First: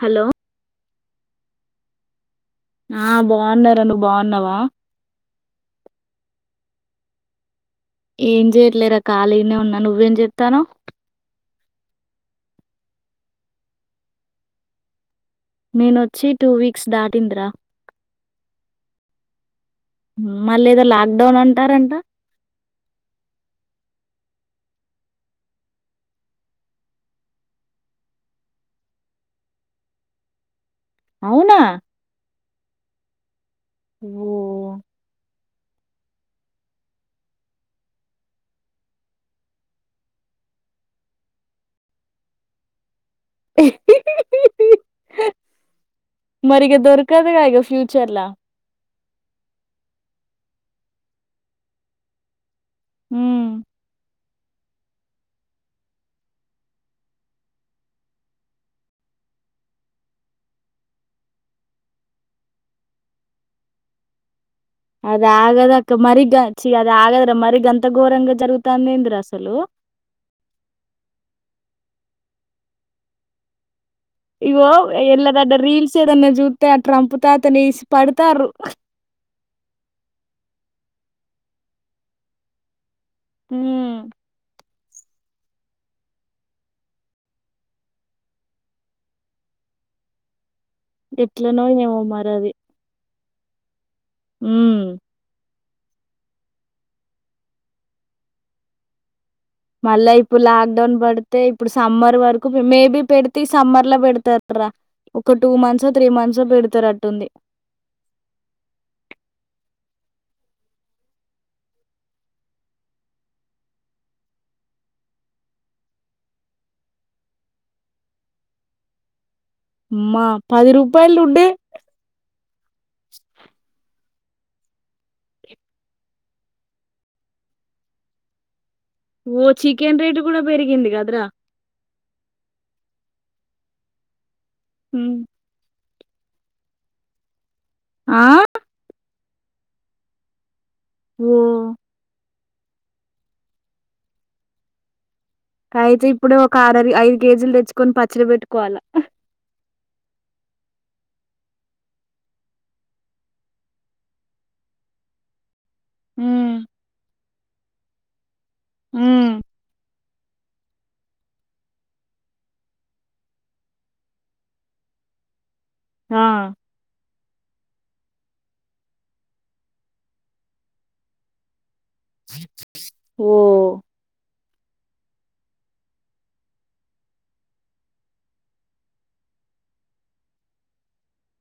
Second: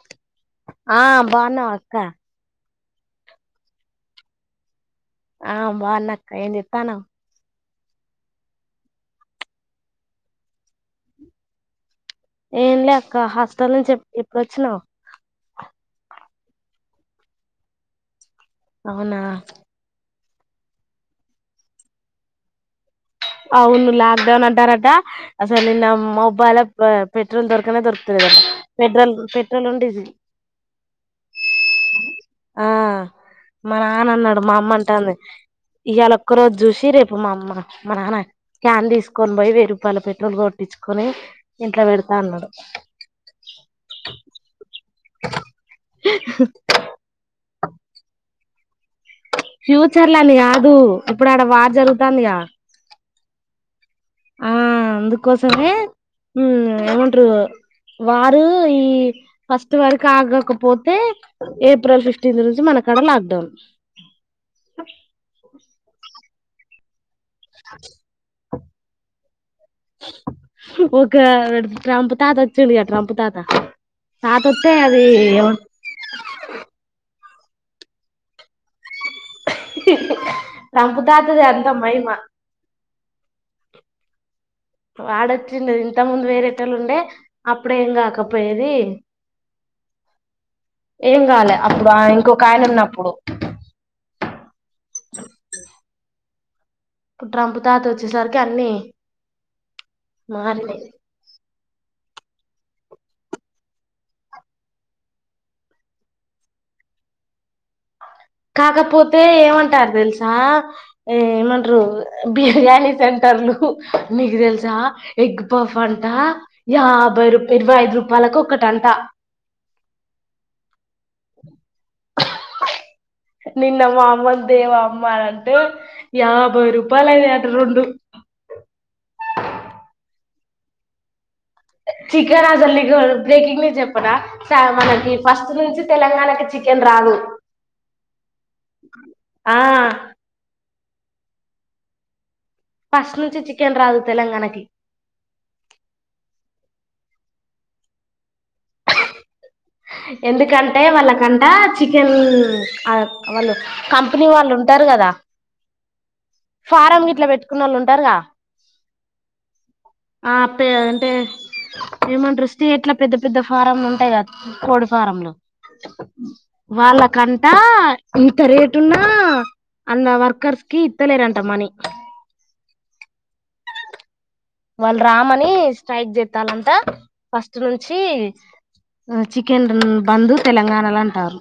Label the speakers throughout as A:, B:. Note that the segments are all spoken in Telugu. A: హలో
B: ఆ బాగున్నావా అక్క
A: ఆ బాగున్నరా నువ్వు బాగున్నావా
B: ఆ బాగున్న అక్క ఏం చెత్తన్నావ్
A: ఏం చేయట్లేరా ఖాళీనే ఉన్నా నువ్వేం చెప్తాను
B: ఏంలే అక్క హాస్పిటల్ నుంచి ఎప్పుడుచ్చినావు
A: నేనొచ్చి టూ వీక్స్ దాటిందిరా
B: అవునా
A: మళ్ళీ ఏదో లాక్ డౌన్ అంటారంట
B: అవును లాక్ డౌన్ అంటారట అసలు ని మబ్బా ఎలా పెట్రోల్ దొరకనే దొరుకుతుది పెట్రోల్ పెట్రోల్ అండ్ డీజిల్
A: అవునా
B: ఆ మా నాన్న
A: ఓ
B: అన్నాడు మా అమ్మ అంటాంది ఇవాళ ఒక్క రోజు చూసి రేపు మా అమ్మ మా నాన్న క్యాన్ తీసుకొని పోయి వెయ్యి రూపాయల పెట్రోల్ కొట్టించుకొని ఇంట్లో పెడతా అన్నాడు
A: మరిగా దొరకదు కాగా ఫ్యూచర్లా
B: ఫ్యూచర్ లో అని కాదు ఇప్పుడు ఆడ వార్ జరుగుతుందియా
A: ఉ
B: అందుకోసమే ఏమంటరు వారు ఈ ఫస్ట్ వరకు ఆగకపోతే ఏప్రిల్ ఫిఫ్టీన్ నుంచి మనకు ఆక్కడ లాక్ డౌన్
A: అది ఆగదు ఆగదు అక్క మరి అంత ఘోరంగా జరుగుతందింది అసలు
B: ఒక ట్రంప్ తాత వచ్చిండు కదా ట్రంప్ తాత
A: ఇగో
B: తాతొత్తే అది
A: ఎల్లనన్న
B: ఏమంట-
A: రీల్స్ చూస్తే ట్రంప్ తాత ను ఏసి పడతారు
B: ట్రంపు తాతదే అంతా మహిమ
A: ఉ
B: వాడొచ్చిండ ఇంత ముందు వేరేటోళ్లు ఉండే అప్పుడేం కాకపోయేది ఏం కావాలే
A: ఎట్లనో
B: అప్పుడు
A: ఏమో
B: ఆ ఇంకోక ఆయన ఉన్నప్పుడు
A: ఉ
B: ఇప్పుడు ట్రంప్ తాత వచ్చేసరికి అన్నీ
A: మళ్ళా ఇప్పుడు లాక్ డౌన్ పడితే ఇప్పుడు సమ్మర్ వరకు మేబీ పెడితే సమ్మర్ లో పెడతారా ఒక టూ మంత్స్ త్రీ మంత్స్ పెడతారుట్టుంది
B: కాకపోతే ఏమంటారు తెలుసా ఏ ఏమంటారు బిర్యానీ సెంటర్ మీకు తెలుసా ఎగ్ పఫ్ అంట యాభై రూ ఇరవై ఐదు రూపాయల ఒకటి అంట
A: అమ్మ పది రూపాలు ఉండే
B: నిన్న మా అమ్మ ను తేవా అంటే అమ్మ యాభై రూపాయలు అయి అంట రెండు
A: ఓ చికెన్ రైట్ కూడా పెరిగింది కదరా
B: చికెన్ అసలు నీకు బ్రేకింగ్ న్యూస్ చెప్పనా మనకి
A: హ్మ్.
B: ఫస్ట్ నుంచి తెలంగాణ కు చికెన్ రాదు
A: ఆ
B: ఆ
A: ఓ
B: ఫస్ట్ నుంచి చికెన్ రాదు తెలంగాణ కి
A: అయితే ఇప్పుడు ఒక ఆరవి ఐదు కేజీలు తెచ్చుకొని పచ్చడి పెట్టుకోవాలా
B: ఎందుకంటే వాళ్ళకంటా చికెన్ అ వాళ్ళు కంపెనీ వాళ్ళు ఉన్ టరు గదా
A: హ్మ్.
B: ఫారం గిట్లా పెట్టుకున్నోళ్ళు ఉంటారుగా
A: ఊ
B: ఆ పే అంటే ఏమంటరు స్టేట్ల పెద్ద పెద్ద ఫారమ్లు ఉంటయ్ గా కోడి ఫారంలు
A: ఆ
B: వాళ్ళకంటా ఇంత రేటున్నా అన్న వర్కర్స్ కి ఇత్తలేరంట మనీ
A: ఓ
B: వాళ్ రామని స్ట్రైక్ చేత్తాలంటా ఫస్ట్ నుంచీ ఉ చికెన్ ర్ బందు తెలంగాణల అంటారు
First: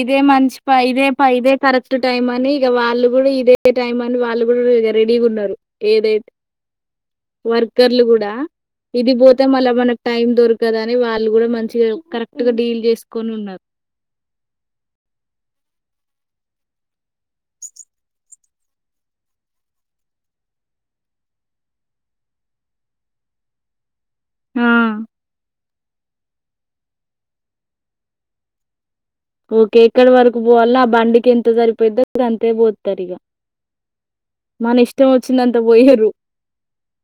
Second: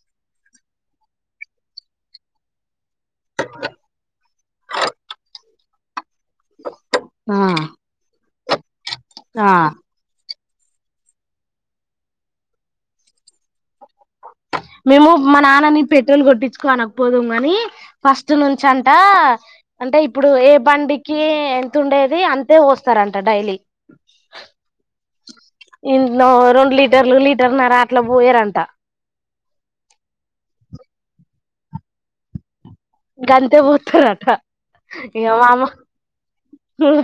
A: ఇదే మంచి ప ఇదే ప ఇదే కరెక్ట్ టైమ్ అని ఇగ వా ళ్ళు గూడా ఇదే టైం అని వాళ్ళు గూడ రెడీగున్నారు ఏదే
B: ఆ
A: వర్కర్లు గూడా ఇది బోతే
B: ఆ
A: మళ్ళ మనక్ టైం దొర్ కద అని వాళ్ గూడా మంచిగ కరెక్ట్ గ డీల్ చేసుకొని ఉన్నారు
B: మేము మా నాన్నని పెట్రోల్ కొట్టించుకో అనకపోదుం గానీ ఫస్ట్ నుంచి అంటా అంటే ఇప్పుడు ఏ బండికీ ఎంతుండేది అంతే వోస్తారంట డైలీ
A: ఆ
B: [unintelligible] లిట్ టర్లు లీటర్ నరా అట్ల బోయరంట
A: ఓకే ఎక్కడ వరకు బోవల్ల ఆ బండికి ఎంత సరిపోయిద్దో అంతే బో
B: గంతే పోత్తరట
A: ఇష్టం
B: ఇగ
A: వచ్చిందంత
B: మామ
A: పోయరు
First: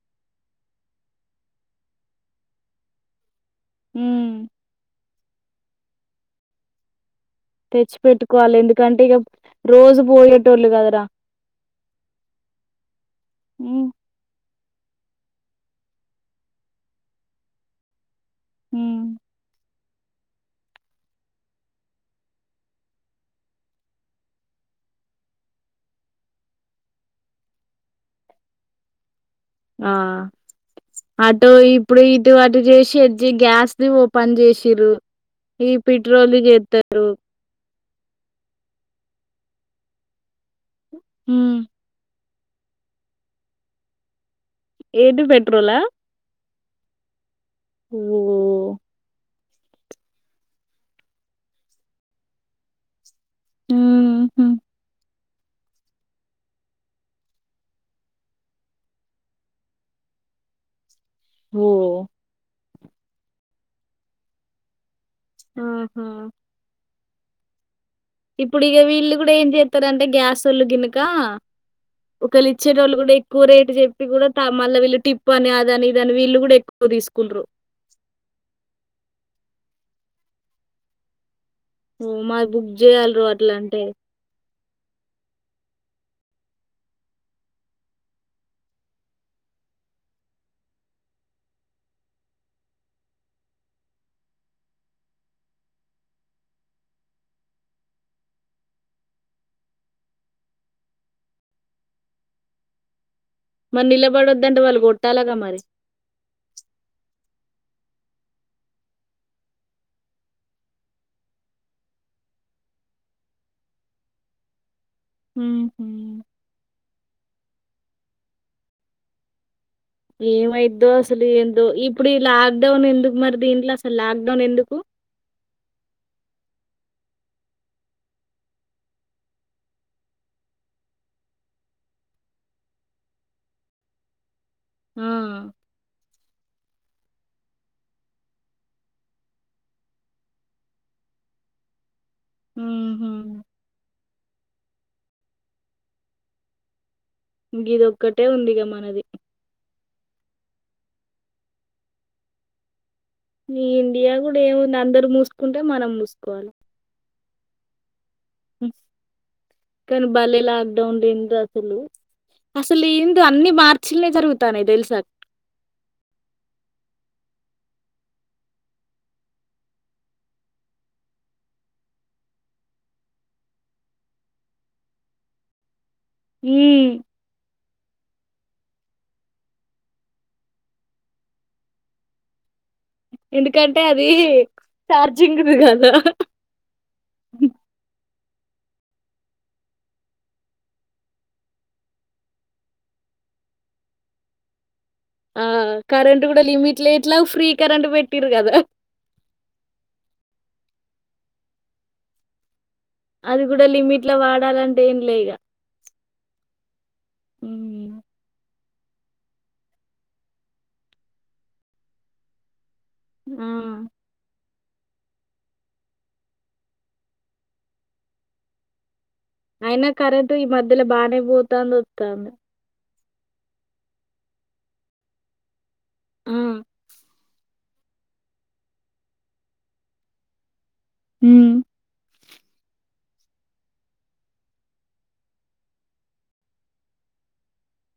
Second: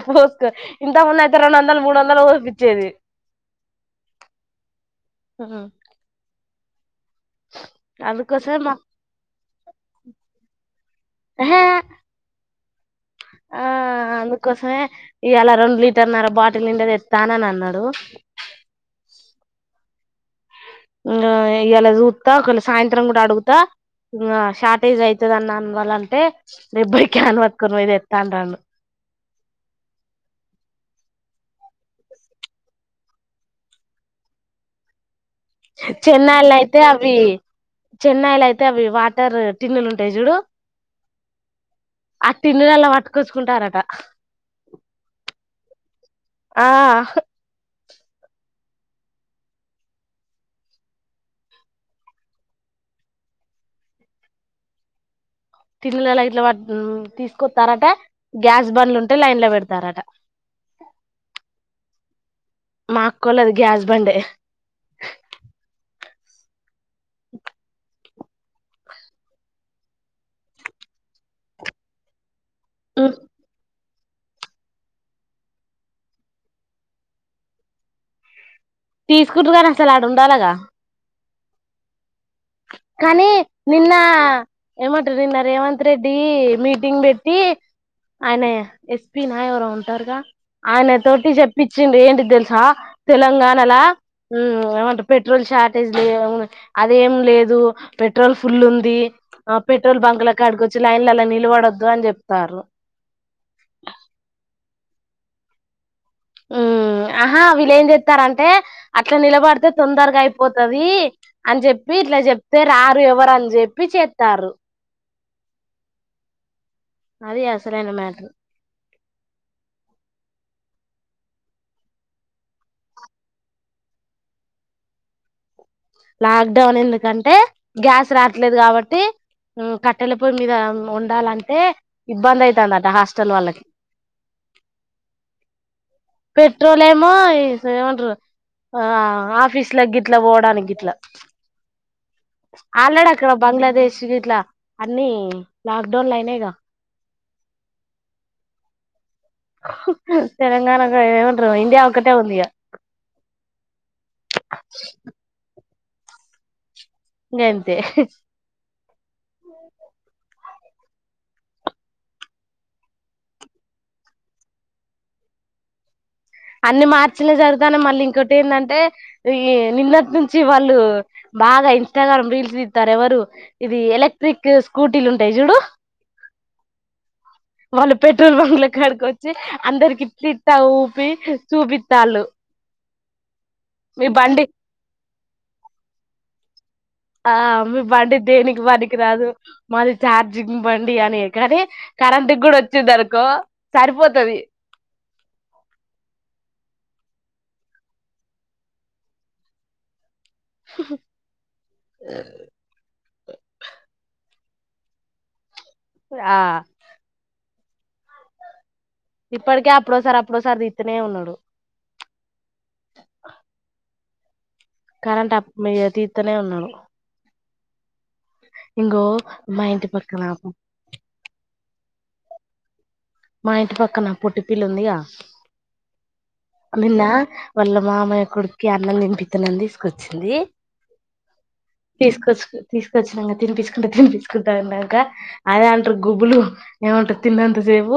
B: పోసుకో ఇంత ముందు అయితే రెండు వందల్ మూడు వందల్ పోపిచ్చేది
A: ఊ
B: ఆ
A: తెచ్చి పెట్టుకోవాలె
B: మా
A: ఎందుకంటే ఇగ రోజు బోయేటోళ్ళు గదరా
B: ఎహే ఆ అందుకోసమే ఇయ్యాల రెండు లీటర్నర బాటిల్ నిండా తెత్తానని అన్నడు
A: ఊ
B: ఊ ఇయ్యాల సూత్త కొన్ని సాయంత్రం గూడ అడుగుతా [unintelligible] షార్టేజ్ అయితది అన్న అన్ వాళ్ళంటే, రేబ్బోయి క్యాన్ వట్టుకోని వొయ్ తెత్తాంటాండు.
A: ఆ అటో ఇప్పుడు ఇటు అటు జేసి [unintelligible] గ్యాస్ ది ఓపన్ చేసిరు ఈ పెట్రోల్
B: చెన్నై
A: ది
B: లైతే
A: చేస్తారు
B: అవ్వి చెన్నైలైతే అవ్వి వాటర్ టిన్నులు ఉంటయ్ జూడు
A: ఉ
B: ఆ టిన్నులల్ల వట్టుకొచ్చుకుంటారట
A: ఏంటి పెట్రోలా
B: ఆ హ్
A: వో ఊమ్ హు
B: టిల్లులల్ల ఇట్ల తీసుకొత్తారట గ్యాస్ బండ్లుంటే లైన్ల వెడతారట
A: వో
B: మా అక్కోల్లది గ్యాస్ బండే
A: ఆహా ఇప్పుడు ఇగ వీళ్ళు గూడ ఏం చేత్తారంటే గ్యాస్ ఒళ్లు గినకా కెల్ ఇచ్చేటోళ్ళు గూడా ఎక్కువ రేట్ జె ఈ గుడతా మళ్ళ వీళ్ళు టిప్పు అని అదని ఇదని వీళ్ళు గూడ ఎక్కువ తీసుకుండ్రు
B: తీసుకుట్రు గాని అసలు ఆడ ఉండాలగా
A: ఉ మాది జేయాలిరో
B: కానీ
A: అట్లా అంటే,
B: నిన్నా ఏం అంటిర్రి నిన్న రేవంత్ రెడ్డీ మీటింగ్ బెట్టి ఆయన ఎస్ పి నా ఎవరో ఉంటారుగా ఆయన తోటి చెప్పించింది ఏంటిది తెలుసా తెలంగాణలా ఊ ఏమంటరూ పెట్రోల్ షార్టేజ్ లే అదేం లేదు దూ పెట్రోల్ ఫుల్ ఉందీ ఆ పెట్రోల్ బంక్ ల కాడి కొచ్చి లైన్లలో నిలవడద్దు అని చెప్తారు
A: కోట్టాలగా మరి
B: ఊ ఆహా వీళ్ళు ఏం చెప్తారంటే అట్లా నిలబడితే తొందరగా అయిపోతది అని చెప్పి ఇట్లా చెప్తే రారు ఎవరు అని చెప్పి చెప్తారు
A: ఉ హు
B: అది అసలైన మేటర్
A: ఏమైద్దో అసలు ఏందో ఇప్పుడు ఈ లాక్ డౌన్ ఎందుకు మరి దీంట్లో అసలు లాక్ డౌన్ ఎందుకు
B: లాక్ డౌన్ ఎందుకంటే గ్యాస్ రాట్లేదు కాబట్టీ ఉ కట్టెల పొయ్యి మీద వండాలంటే ఇబ్బంది అయితందట హాస్టల్ వాళ్ళకి
A: ఆ
B: పెట్రోలేమో ఈ ఏమంటరు ఆ ఆఫీస్ల గిట్లా పోవడానికి గిట్లా ఆల్రెడీ
A: హుహు.
B: అక్కడ బంగ్లాదేశ్ గిట్లా అన్నీ లాక్ డౌన్ లు అయినాయిగా
A: ఇదొక్కటే ఉందిగా మనది
B: తెలంగాణగా ఏమంటరూ ఇండియా ఒక్కటే ఉందిగా
A: ఈ ఇండియా గూడా ఏముంది అందరు మూసుకుంటే మనం మూసుకోవాలి
B: ఇ గంతే
A: కని బల్లిలా డౌన్టేంట్ అసలు అసలు ఏందో అన్నీ మార్చిల్నే జరుగుతానాయ్ తెలుసా నీకు
B: అన్నీ మార్చిల్నే జరుగుతానాయ్ మళ్ళీ ఇంకోటి ఎందంటే రీ నిన్నటి నుంచి వాళ్ళు బాగా ఇన్స్టాగ్రామ్ లో రీల్స్ తీస్తారెవరు ఇది ఎలక్ట్రిక్ స్కూటీలుంటాయి జూడు
A: హూ
B: పెట్రోల్ బంక్ లో కడుకొచ్చి అందరికి పిత్తా ఊపి చూపిత్తాలు
A: ఎందుకంటే అదీ చార్జింగ్ ది కదా
B: ఆ మీ బండి దేనికి పనికి రాదు మాది ఛార్జింగ్ బండి అనే కానీ కరెంట్ గూడా వచ్చిందనుకో సరిపోతది
A: ఏట్లా ఫ్రీ కరెంట్ బెట్టిరు గదా ఉండాలంటే ఏం లే ఇగా
B: ఆ
A: హ్ము
B: ఇప్పడకే అప్పుడోసారి అప్పుడోసారి దీత్తనే ఉన్నాడు
A: ఆ
B: కరంటప్ ఇగ తీత్తనే ఉన్నాడు ఇంగో మా
A: అయినా
B: ఇంటి పక్కన
A: కరెంటు ఈ మధ్యలో బానే పోతాంది వత్తాంది
B: మా ఇంటి పక్కన పొట్టి పిల్ల ఉందిగా
A: ఆ!
B: నిన్న వాళ్ళ మామయ కొడుక్కి అన్నం తినిపిత్తనని తీసుకొచ్చింది
A: హూ
B: తీసుకొచుకో తీసుకొచ్చినక తినిపిసుకుంట తినిపిసుకుంటాన్నాక అదే అంటరు గుబులు ఏమ తిన్నంత సేపు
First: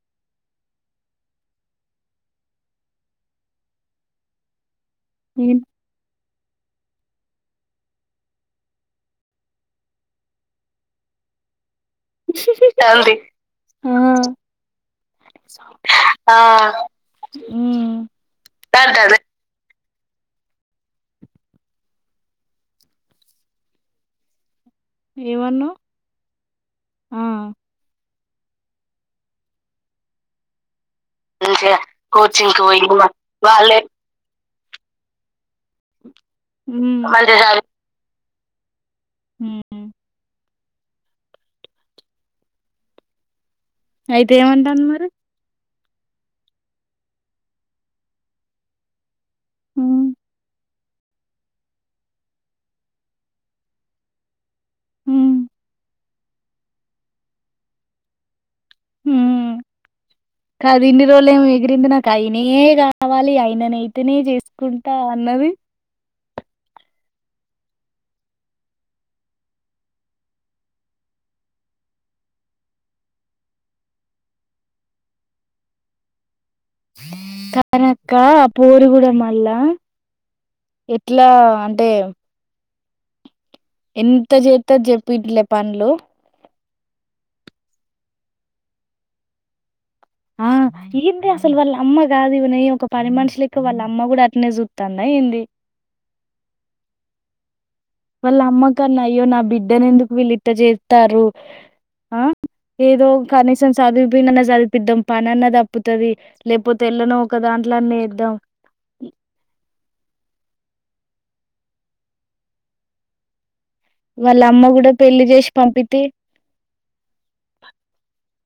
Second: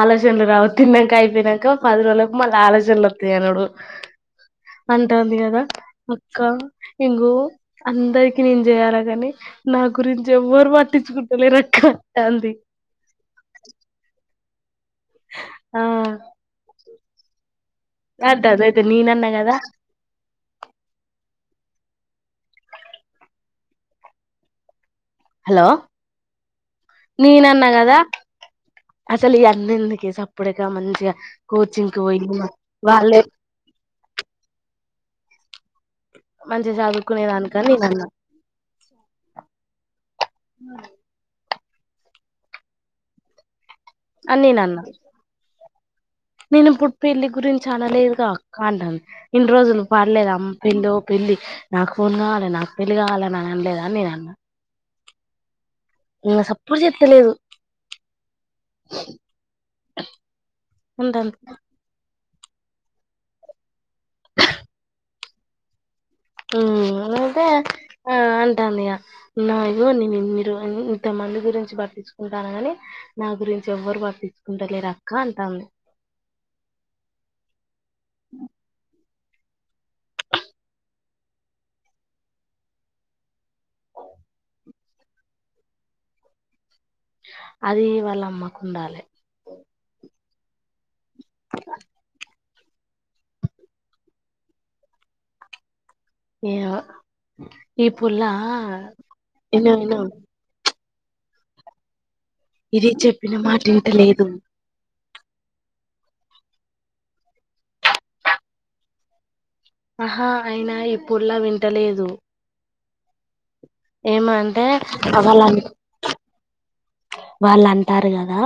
B: ఆలోచనలు రావు తిన్నాక అయిపోయినాక పది రోజులకు మళ్ళీ ఆలోచ నాలోతాయి అనుడు అంటంది కదా
A: ఏంటి?
B: ఇక్క ఇంగో అందరికి నేను చేయాలా కాని నా గురించి ఎవ్వరు పట్టించుకు టాలేరక్క
A: అంది ఆ ఆ హ్మ్.
B: అంటారు అయితే
A: అంటది.
B: నేనన్న కదా హలో
A: ఏమన్నావు? ఆ!
B: నేనన్న కదా! అసల్ ఇయన్నీ ఎందుకే సప్పుడిక మంచ్ ఇగ
A: మంచిగా
B: కోచింగ్కి పోయి
A: కోచింగ్‌కి పోయి
B: వాళ్ళే
A: వాళ్ళే
B: మంచిగా
A: హ్మ్.
B: చదువుకునేదానికన్న ఇవన్న
A: మ్
B: మాయ
A: అయితే
B: అని నేను అన్నా
A: ఏమంటంది మరి
B: నేను ఇప్పుడు పెళ్లి గురించి అనలేదుగా అక్క అంటంది, ఇన్ని రోజులు
A: హ్మ్.
B: పాడలేదా అమ్ పిల్లో పెళ్లి, నాకు ఫోన్ కావాలి, నాకు పెళ్ళి కావాలని అని అనలేదా అని నేనన్న.
A: మ్
B: ఇంగ సప్పుడు చెత్తలేదు.
A: మ్ కాదు ఇన్ని రోజులు
B: అంటాంది
A: ఏమి ఎగిరింది నాక్ ఆయనే కావాలి. ఆయననైతేనే చేసుకుంటా అన్నది.
B: మ్ అదే అంటాందిగ. నా అయ్యో నేనిన్ని రో ఇంత మన్ ది గురించి పట్టించుకుంటాన్నా గాని, నా గురించి ఎవ్వరు పట్టించుకుంటలేరక్క అంటాంది.
A: కానక్క ఆ పోరి కూడ మళ్ళ ఎట్లా అంటే, ఎంత చేత్తది చెప్పు ఇట్ల పనులు.
B: అదీ వాళ్ళమ్మకుండాలి.
A: ఆ ఏంటి అసలు వాళ్లమ్మగాదిగ నేను ఒక పని మనిషి లెక్క వాళ్ళ అమ్మ కూడ అట్టనే చూత్తాందా ఏంది?
B: ఏమో ఈ పుల్ల
A: వాళ్ళమ్మకన్న అయ్యో నా
B: ఇను
A: బిడ్డని
B: ఇను
A: ఎందుకు వీళ్ళిట్ట చేత్తారు? ఆ.
B: ఇది
A: ఏదో
B: చెప్పిన మాట
A: కనీసం సదువిపీ
B: వింటలేదు
A: నన్న సదువుపిద్ధం. పనన్న తప్పుతది లేకపోతే, ఎళ్ళనొ ఒక దాంట్లో అన్న ఏద్దాం.
B: ఆహా అయినా ఎప్పుల్లా వింటలేదు. ఏమంటే
A: వాళ్ళమ్మ కూడ పెళ్లి చేసి
B: వాళ్ళ
A: పంపితే,
B: వాళ్ళు అంటారు కదా!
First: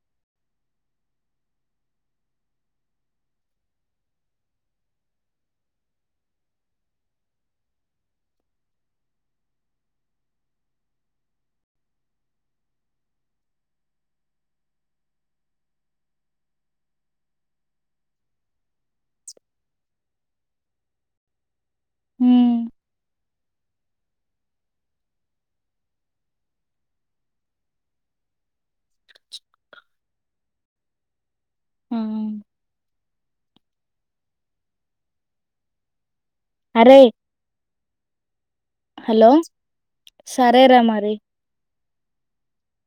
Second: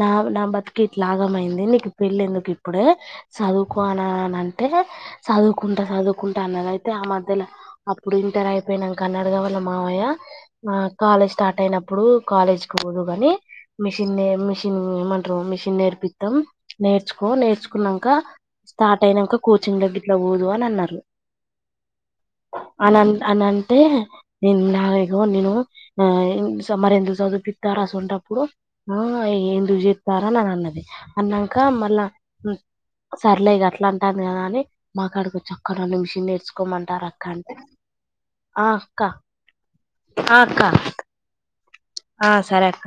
B: నా నా బతికిట్ల ఆగమయింది. నీకు పెళ్ళి ఎందుకు ఇప్పుడే, చదువుకోన అన అంటే చదువుకుంటా చదువుకుంటా అనన్నది. అయితే, ఆ మధ్యలో అప్పుడు ఇంటర్ అయిపోయినంక అన్నాడుగా వాళ్ళ మావయ్య, ఆ కాలేజ్ స్టార్ట్ అయినప్పుడు, కాలేజ్ పొదువ్ గాని మిషన్నే, మిషిన్ ఏమంటారు, మిషన్ నేర్పిత్తాం. నేర్చుకో. నేర్చుకున్నంక, స్టార్ట్ అయినంక కోచింగ్ దగ్గర్లో పోదువు అనన్నారు.
A: ఉమ్
B: అనన్ అనంటే నేనున్నాగో నేను ఆ మరెందుకు చదువుపి త్తరు అసువంటప్పుడు. ఆ. ఎందుకు చెప్పారన అని అన్నది. అన్నంక మళ్ళా సర్లే ఇగ అట్లాంటాది కదా అని మాకాడికి వచ్చి అక్క రండి మిషన్ నేర్
A: అరే
B: సుకోమంటారక్క అంటే, ఆ అక్క,
A: హలో
B: ఆ అక్క,
A: సరేరా మరి
B: ఆ సరే అక్క.